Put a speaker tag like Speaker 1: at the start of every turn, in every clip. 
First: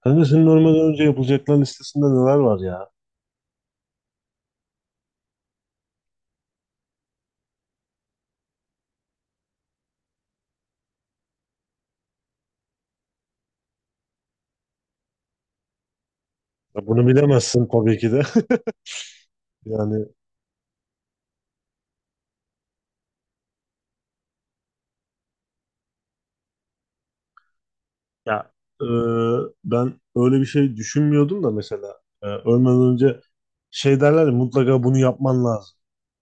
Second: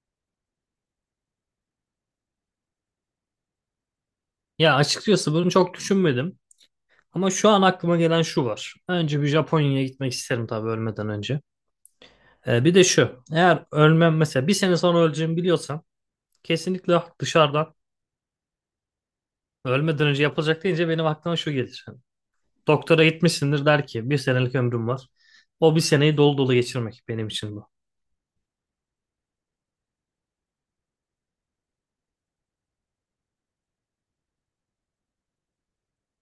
Speaker 1: Kanka, senin ölmeden önce yapılacaklar listesinde neler var ya?
Speaker 2: Ya açıkçası bunu çok düşünmedim. Ama şu an aklıma gelen şu var. Önce bir Japonya'ya gitmek isterim tabii ölmeden önce. Bir de şu. Eğer ölmem mesela bir sene sonra öleceğimi biliyorsam
Speaker 1: Ya
Speaker 2: kesinlikle
Speaker 1: bunu bilemezsin
Speaker 2: dışarıdan
Speaker 1: tabii ki de. Yani,
Speaker 2: ölmeden önce yapılacak deyince benim aklıma şu gelir. Hani doktora gitmişsindir der ki bir senelik ömrüm var. O bir seneyi dolu dolu geçirmek benim için bu.
Speaker 1: ya, e, ben öyle bir şey düşünmüyordum da mesela ölmeden önce şey derler ya, mutlaka bunu yapman lazım.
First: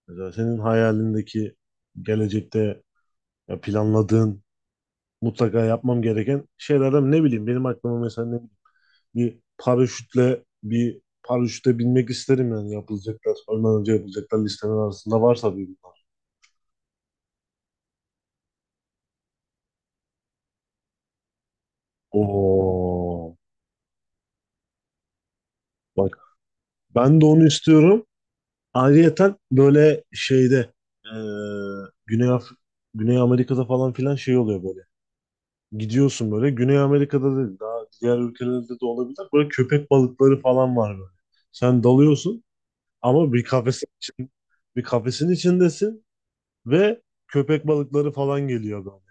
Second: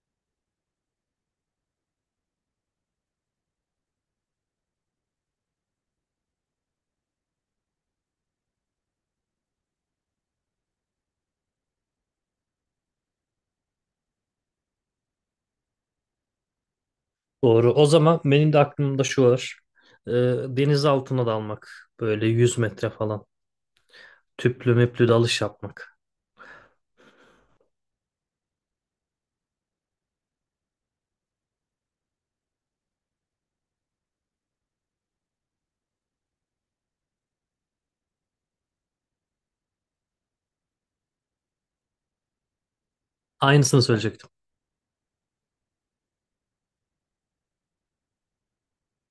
Speaker 1: Mesela senin hayalindeki gelecekte, ya planladığın mutlaka yapmam gereken şeylerden, ne bileyim, benim aklıma mesela, ne bileyim, bir paraşütle binmek isterim. Yani yapılacaklar, ölmeden önce yapılacaklar listemin arasında varsa bir bunlar.
Speaker 2: Doğru. O zaman benim de aklımda şu var. Ee, Deniz altına dalmak. Böyle 100 metre falan.
Speaker 1: Oo.
Speaker 2: Tüplü müplü dalış yapmak.
Speaker 1: Bak. Ben de onu istiyorum. Ayrıyeten böyle şeyde, e, Güney Af Güney Amerika'da falan filan şey oluyor böyle. Gidiyorsun böyle. Güney Amerika'da değil. Daha diğer ülkelerde de olabilir. Böyle köpek balıkları falan var böyle. Sen dalıyorsun ama bir
Speaker 2: Aynısını
Speaker 1: kafesin
Speaker 2: söyleyecektim.
Speaker 1: için, bir kafesin içindesin ve köpek balıkları falan geliyor böyle.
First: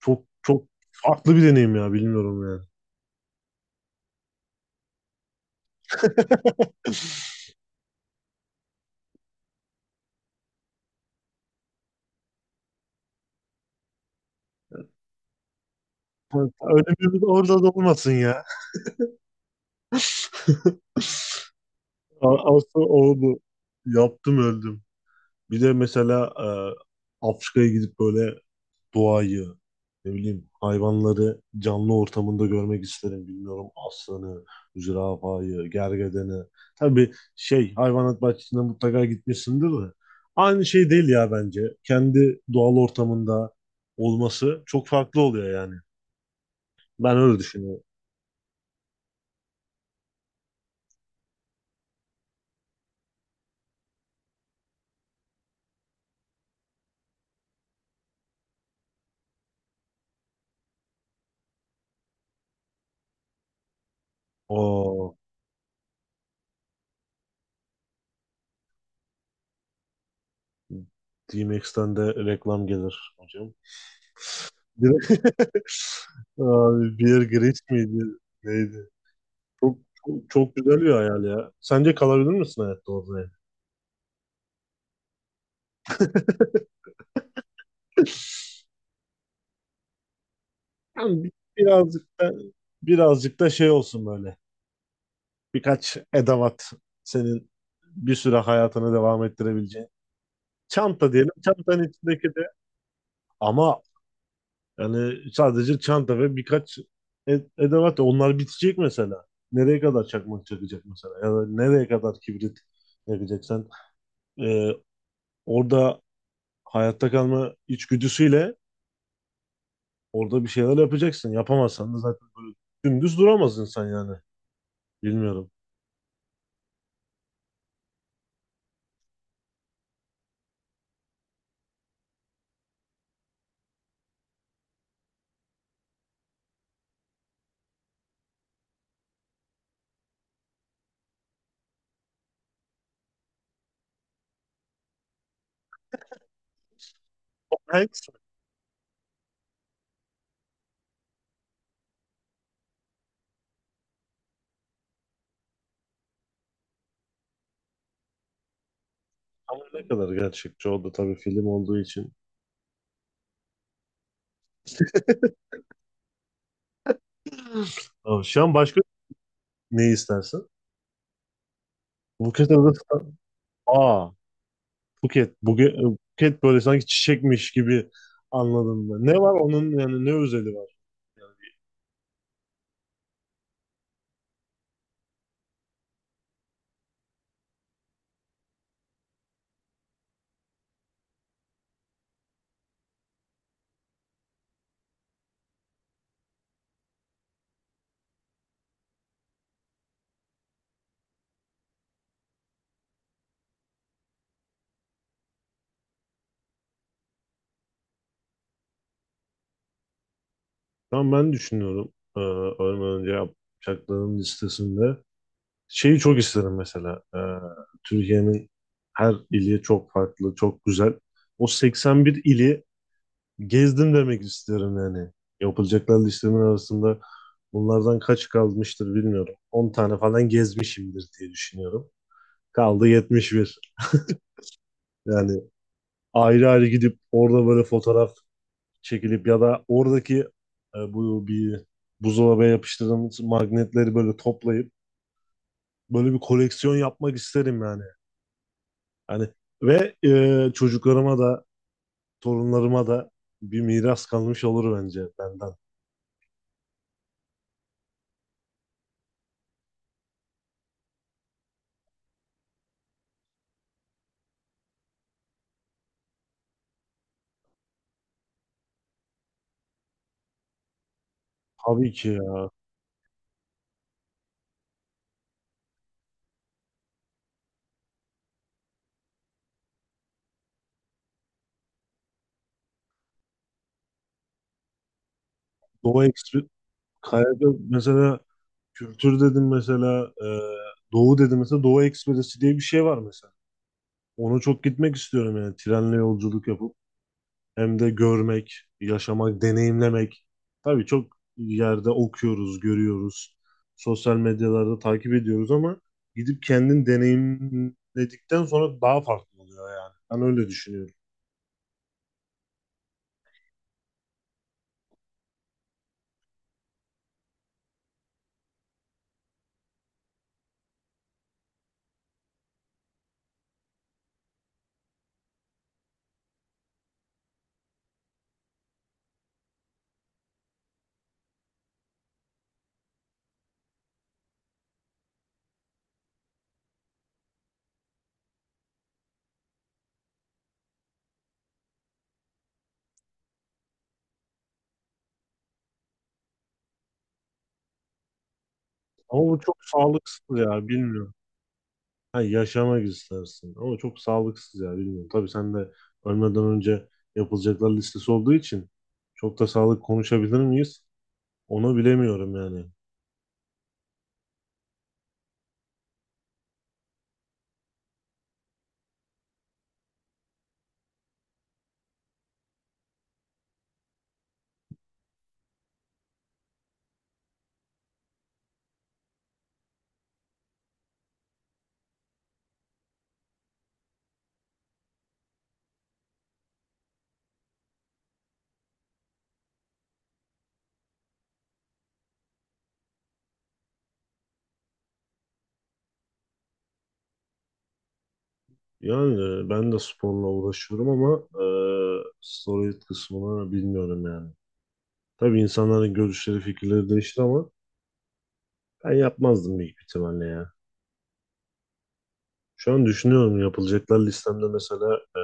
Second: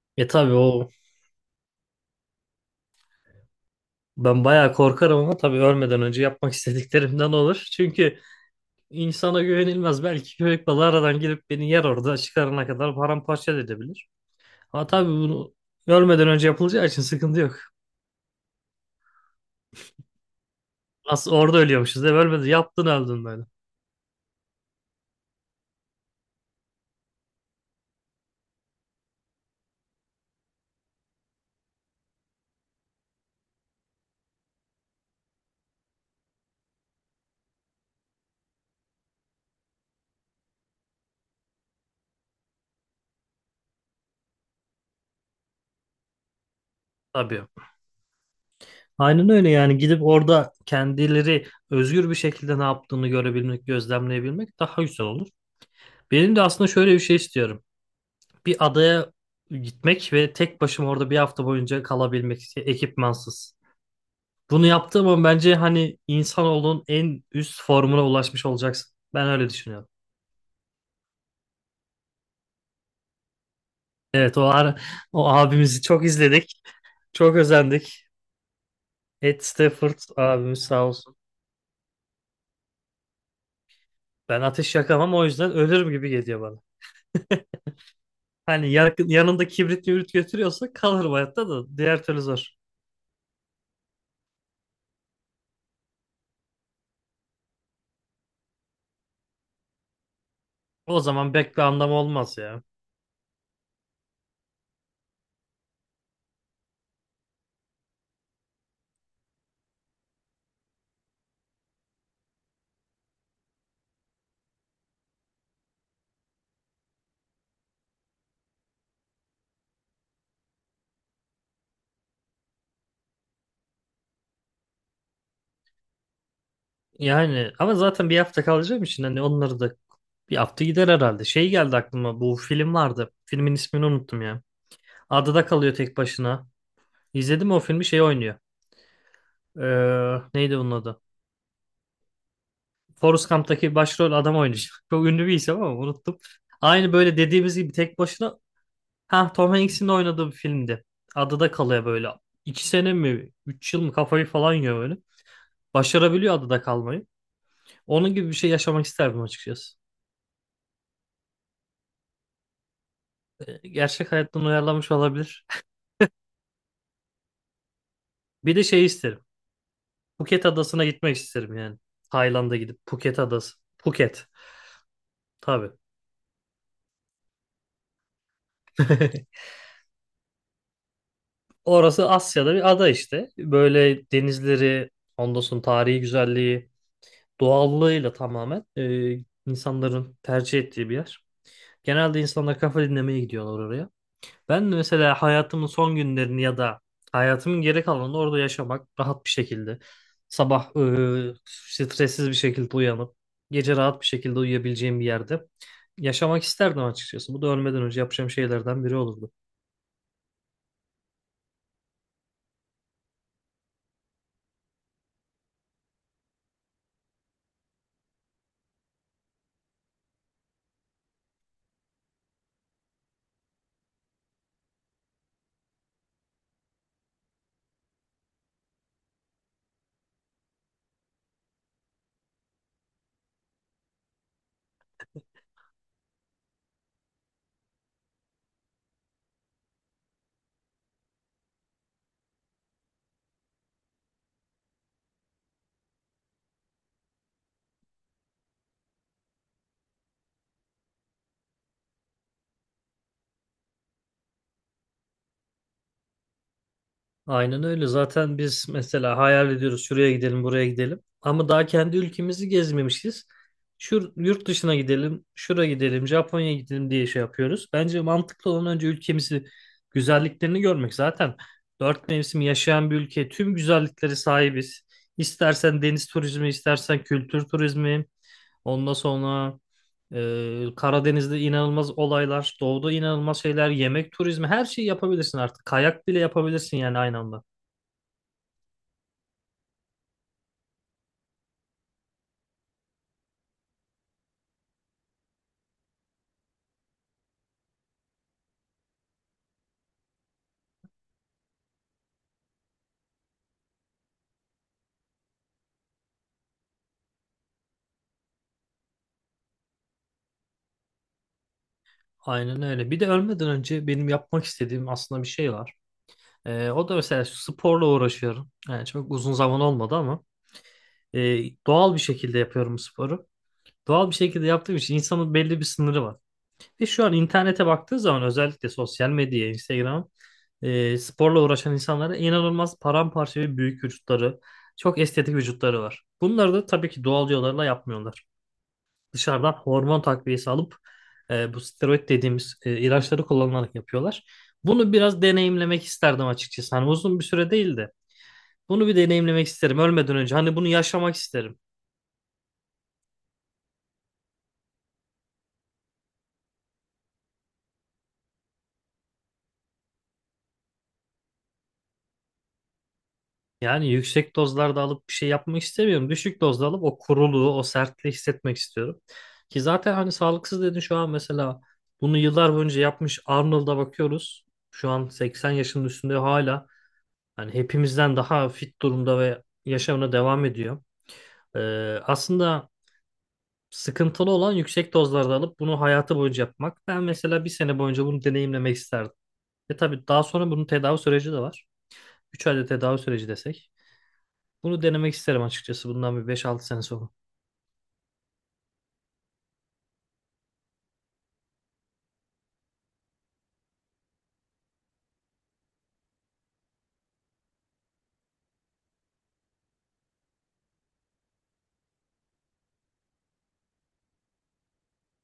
Speaker 1: Çok
Speaker 2: Tabii
Speaker 1: çok
Speaker 2: o,
Speaker 1: farklı bir deneyim ya, bilmiyorum yani.
Speaker 2: ben bayağı korkarım ama tabii ölmeden önce yapmak istediklerimden olur. Çünkü insana güvenilmez. Belki köpek balığı aradan gelip beni yer, orada çıkarana kadar paramparça da edebilir. Ama tabii bunu ölmeden önce yapılacağı
Speaker 1: Öyle,
Speaker 2: için
Speaker 1: bir de
Speaker 2: sıkıntı yok.
Speaker 1: orada da olmasın ya.
Speaker 2: Nasıl orada ölüyormuşuz, değil mi? Ölmedin,
Speaker 1: Aslı
Speaker 2: yaptın, öldün
Speaker 1: oldu.
Speaker 2: böyle.
Speaker 1: Yaptım öldüm. Bir de mesela Afrika'ya gidip böyle doğayı, ne bileyim hayvanları canlı ortamında görmek isterim. Bilmiyorum, aslanı, zürafayı, gergedeni. Tabii şey hayvanat bahçesine mutlaka gitmişsindir de. Aynı şey değil ya, bence. Kendi doğal ortamında olması çok farklı oluyor yani. Ben öyle
Speaker 2: Tabii.
Speaker 1: düşünüyorum.
Speaker 2: Aynen öyle yani gidip orada kendileri özgür bir şekilde ne yaptığını görebilmek, gözlemleyebilmek daha güzel olur. Benim de aslında şöyle bir şey istiyorum. Bir adaya gitmek ve tek başıma orada bir hafta boyunca kalabilmek ekipmansız. Bunu yaptığın
Speaker 1: O
Speaker 2: zaman bence hani insanoğlunun en üst formuna ulaşmış olacaksın. Ben öyle düşünüyorum.
Speaker 1: D-Max'ten de reklam gelir hocam.
Speaker 2: Evet,
Speaker 1: Direkt-
Speaker 2: o abimizi çok izledik.
Speaker 1: Abi, Beer
Speaker 2: Çok
Speaker 1: Grylls miydi?
Speaker 2: özendik.
Speaker 1: Neydi?
Speaker 2: Ed
Speaker 1: Çok,
Speaker 2: Stafford
Speaker 1: çok, çok
Speaker 2: abimiz
Speaker 1: güzel
Speaker 2: sağ
Speaker 1: bir
Speaker 2: olsun.
Speaker 1: hayal ya. Sence kalabilir misin hayatta orada yani?
Speaker 2: Ben ateş yakamam, o yüzden ölürüm gibi geliyor bana. Hani yakın, yanında kibrit mübrit götürüyorsa kalır bu
Speaker 1: Yani
Speaker 2: hayatta, da diğer
Speaker 1: birazcık
Speaker 2: türlü
Speaker 1: da
Speaker 2: zor.
Speaker 1: birazcık da şey olsun böyle. Birkaç edavat, senin bir süre hayatını devam ettirebileceğin.
Speaker 2: O
Speaker 1: Çanta diyelim.
Speaker 2: zaman pek bir
Speaker 1: Çantanın
Speaker 2: anlamı
Speaker 1: içindeki
Speaker 2: olmaz
Speaker 1: de,
Speaker 2: ya.
Speaker 1: ama yani sadece çanta ve birkaç edevat. Onlar bitecek mesela. Nereye kadar çakmak çakacak mesela? Ya da nereye kadar kibrit yakacak? Sen e, orada hayatta kalma içgüdüsüyle orada bir şeyler yapacaksın. Yapamazsan da zaten böyle dümdüz duramaz insan yani. Bilmiyorum.
Speaker 2: Yani ama zaten bir hafta kalacağım için hani onları da bir hafta gider herhalde. Şey geldi aklıma, bu film vardı. Filmin ismini unuttum ya. Adada kalıyor tek başına. İzledim o filmi, şey oynuyor. Neydi bunun adı? Forrest Gump'taki başrol adam oynayacak. Çok ünlü bir isim ama unuttum. Aynı böyle dediğimiz gibi
Speaker 1: Evet.
Speaker 2: tek başına, ha, Tom Hanks'in de oynadığı bir filmdi. Adada kalıyor böyle. 2 sene mi? 3 yıl mı? Kafayı falan yiyor böyle. Başarabiliyor adada kalmayı. Onun gibi bir şey yaşamak isterdim
Speaker 1: Ama
Speaker 2: açıkçası.
Speaker 1: ne kadar gerçekçi oldu, tabii film olduğu için.
Speaker 2: Gerçek hayattan uyarlanmış olabilir.
Speaker 1: Aa, şu an
Speaker 2: Bir de
Speaker 1: başka
Speaker 2: şey isterim.
Speaker 1: ne
Speaker 2: Phuket
Speaker 1: istersin?
Speaker 2: adasına gitmek isterim yani.
Speaker 1: Buket
Speaker 2: Tayland'a
Speaker 1: Adası.
Speaker 2: gidip Phuket adası.
Speaker 1: Aa,
Speaker 2: Phuket.
Speaker 1: buket.
Speaker 2: Tabii.
Speaker 1: Buket, buket böyle sanki çiçekmiş gibi anladım ben. Ne var onun, yani ne özeli var? Yani,
Speaker 2: Orası Asya'da bir ada işte. Böyle denizleri, ondan sonra tarihi güzelliği, doğallığıyla tamamen insanların tercih ettiği bir yer. Genelde insanlar kafa dinlemeye gidiyorlar oraya. Ben de mesela hayatımın son günlerini ya da hayatımın geri kalanını orada yaşamak rahat bir şekilde. Sabah, stressiz bir şekilde uyanıp gece rahat bir şekilde uyuyabileceğim bir yerde yaşamak isterdim açıkçası. Bu da ölmeden önce yapacağım şeylerden biri olurdu.
Speaker 1: şu an ben düşünüyorum. Ölmeden önce yapacaklarım listesinde. Şeyi çok isterim mesela. Türkiye'nin her ili çok farklı, çok güzel. O 81 ili gezdim demek isterim yani. Yapılacaklar listemin arasında bunlardan kaç kalmıştır bilmiyorum. 10 tane falan gezmişimdir diye düşünüyorum. Kaldı 71. Yani ayrı ayrı gidip orada böyle fotoğraf çekilip ya da oradaki bu bir buzdolabına yapıştırdığımız magnetleri böyle toplayıp böyle bir koleksiyon yapmak isterim yani. Hani ve çocuklarıma da torunlarıma da bir miras kalmış olur bence benden.
Speaker 2: Aynen öyle. Zaten biz mesela hayal ediyoruz şuraya gidelim, buraya gidelim. Ama daha kendi ülkemizi gezmemişiz. Şu yurt dışına gidelim, şura gidelim, Japonya'ya gidelim diye şey yapıyoruz. Bence mantıklı olan önce ülkemizi, güzelliklerini görmek. Zaten
Speaker 1: Tabii ki
Speaker 2: dört
Speaker 1: ya.
Speaker 2: mevsim yaşayan bir ülke, tüm güzellikleri sahibiz. İstersen deniz turizmi, istersen kültür turizmi, ondan sonra Karadeniz'de inanılmaz olaylar, doğuda inanılmaz şeyler, yemek turizmi, her şeyi yapabilirsin artık.
Speaker 1: Doğu
Speaker 2: Kayak bile
Speaker 1: Ekspresi.
Speaker 2: yapabilirsin yani aynı anda.
Speaker 1: Kayada mesela, kültür dedim mesela, Doğu dedim mesela, Doğu Ekspresi diye bir şey var mesela. Ona çok gitmek istiyorum yani, trenle yolculuk yapıp. Hem de görmek, yaşamak, deneyimlemek. Tabii çok yerde okuyoruz, görüyoruz. Sosyal medyalarda takip ediyoruz ama gidip kendin deneyimledikten sonra daha farklı oluyor yani. Ben öyle düşünüyorum.
Speaker 2: Aynen öyle. Bir de ölmeden önce benim yapmak istediğim aslında bir şey var. O da mesela şu, sporla uğraşıyorum. Yani çok uzun zaman olmadı ama e, doğal bir şekilde yapıyorum sporu. Doğal bir şekilde yaptığım için insanın belli bir sınırı var. Ve şu an internete baktığı zaman, özellikle sosyal medyaya, Instagram, sporla uğraşan insanlara, inanılmaz paramparça ve büyük vücutları, çok estetik vücutları var. Bunları da tabii ki doğal yollarla yapmıyorlar, dışarıdan hormon takviyesi alıp bu steroid dediğimiz ilaçları kullanılarak yapıyorlar. Bunu biraz deneyimlemek isterdim açıkçası. Hani uzun bir süre değil de bunu bir
Speaker 1: Ama bu
Speaker 2: deneyimlemek
Speaker 1: çok
Speaker 2: isterim ölmeden
Speaker 1: sağlıksız
Speaker 2: önce. Hani bunu
Speaker 1: ya, bilmiyorum.
Speaker 2: yaşamak isterim.
Speaker 1: Ha, yaşamak istersin ama çok sağlıksız ya, bilmiyorum. Tabii sen de ölmeden önce yapılacaklar listesi olduğu için çok da sağlık konuşabilir miyiz? Onu bilemiyorum yani.
Speaker 2: Yani yüksek dozlarda alıp bir şey yapmak istemiyorum. Düşük dozda alıp o kuruluğu, o sertliği hissetmek istiyorum. Ki zaten hani sağlıksız dedin, şu an mesela bunu yıllar boyunca yapmış Arnold'a bakıyoruz. Şu an 80 yaşının üstünde hala hani hepimizden daha fit durumda ve yaşamına devam ediyor. Aslında sıkıntılı olan yüksek dozlarda alıp bunu hayatı boyunca yapmak. Ben mesela bir sene boyunca bunu deneyimlemek isterdim. Ve tabii daha sonra bunun tedavi süreci de var. 3 ayda tedavi süreci desek. Bunu denemek isterim açıkçası bundan bir 5-6 sene sonra.
Speaker 1: Yani ben de sporla uğraşıyorum ama steroid kısmını bilmiyorum yani. Tabii insanların görüşleri, fikirleri değişti ama ben yapmazdım büyük ihtimalle ya. Şu an düşünüyorum yapılacaklar listemde mesela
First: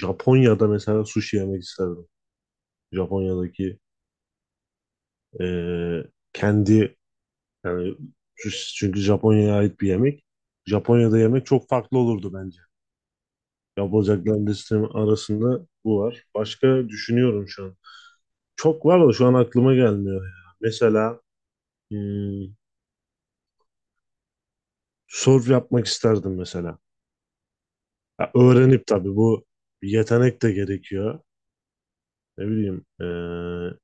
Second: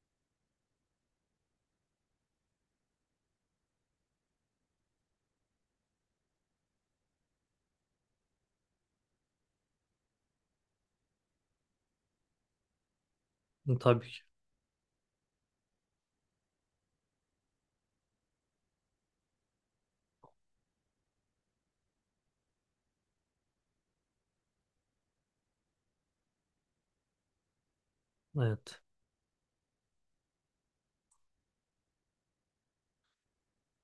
Speaker 1: Japonya'da mesela sushi yemek isterdim. Japonya'daki e, kendi yani sushi, çünkü Japonya'ya ait bir yemek. Japonya'da yemek çok farklı olurdu bence.
Speaker 2: Hı, tabii ki.
Speaker 1: Yapılacaklar listem arasında bu var. Başka düşünüyorum şu an. Çok var da şu an aklıma gelmiyor ya. Mesela hmm, surf yapmak isterdim mesela. Ya
Speaker 2: Evet.
Speaker 1: öğrenip, tabii bu bir yetenek de gerekiyor. Ne bileyim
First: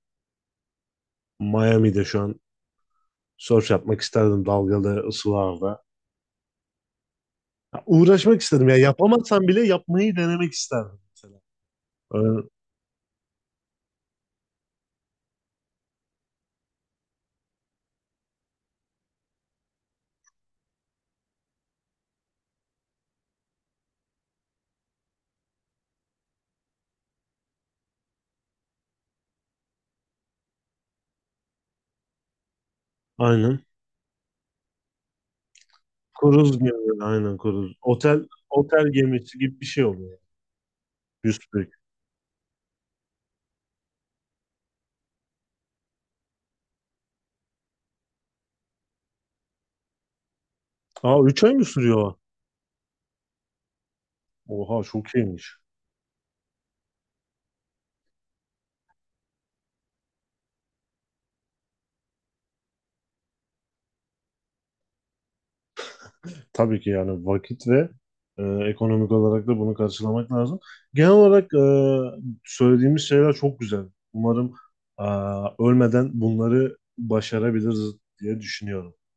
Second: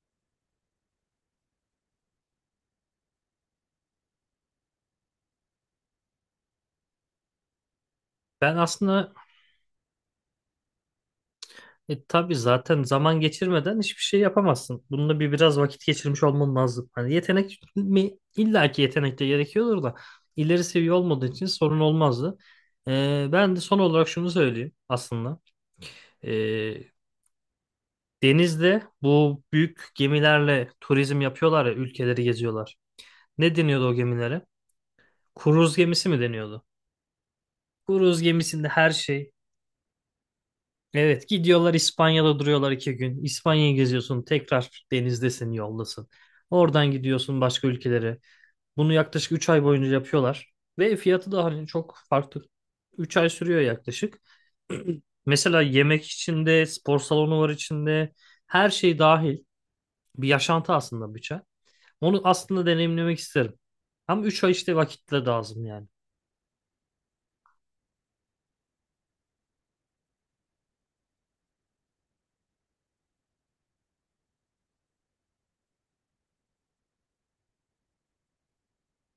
Speaker 1: Miami'de şu an surf yapmak isterdim dalgalı ısılarda. Ya uğraşmak
Speaker 2: Ben
Speaker 1: isterdim ya
Speaker 2: aslında,
Speaker 1: yapamazsam bile yapmayı denemek isterdim mesela.
Speaker 2: tabii
Speaker 1: Öyle-
Speaker 2: zaten zaman geçirmeden hiçbir şey yapamazsın. Bununla bir biraz vakit geçirmiş olman lazım. Hani yetenek mi? İlla ki yetenek de gerekiyordur da ileri seviye olmadığı için sorun olmazdı. Ben de son olarak şunu söyleyeyim aslında. E, Denizde bu büyük gemilerle turizm yapıyorlar ya, ülkeleri geziyorlar. Ne
Speaker 1: aynen.
Speaker 2: deniyordu o gemilere? Kruz gemisi mi
Speaker 1: Kruz
Speaker 2: deniyordu?
Speaker 1: gemi, aynen kruz.
Speaker 2: Kruz
Speaker 1: Otel
Speaker 2: gemisinde
Speaker 1: otel
Speaker 2: her şey.
Speaker 1: gemisi gibi bir şey oluyor.
Speaker 2: Evet,
Speaker 1: Yüzbük.
Speaker 2: gidiyorlar, İspanya'da duruyorlar 2 gün. İspanya'yı geziyorsun, tekrar denizdesin, yoldasın. Oradan gidiyorsun başka ülkelere. Bunu yaklaşık 3 ay boyunca yapıyorlar. Ve
Speaker 1: Aa,
Speaker 2: fiyatı
Speaker 1: üç
Speaker 2: da
Speaker 1: ay mı
Speaker 2: hani çok
Speaker 1: sürüyor?
Speaker 2: farklı. 3 ay sürüyor yaklaşık.
Speaker 1: Oha, çok iyiymiş.
Speaker 2: Mesela yemek içinde, spor salonu var içinde. Her şey dahil. Bir yaşantı aslında, bütçe. Onu aslında deneyimlemek isterim. Ama 3 ay işte vakitle lazım yani.
Speaker 1: Tabii ki yani vakit ve ekonomik olarak da bunu karşılamak lazım. Genel olarak söylediğimiz şeyler çok güzel. Umarım e, ölmeden bunları başarabiliriz diye düşünüyorum.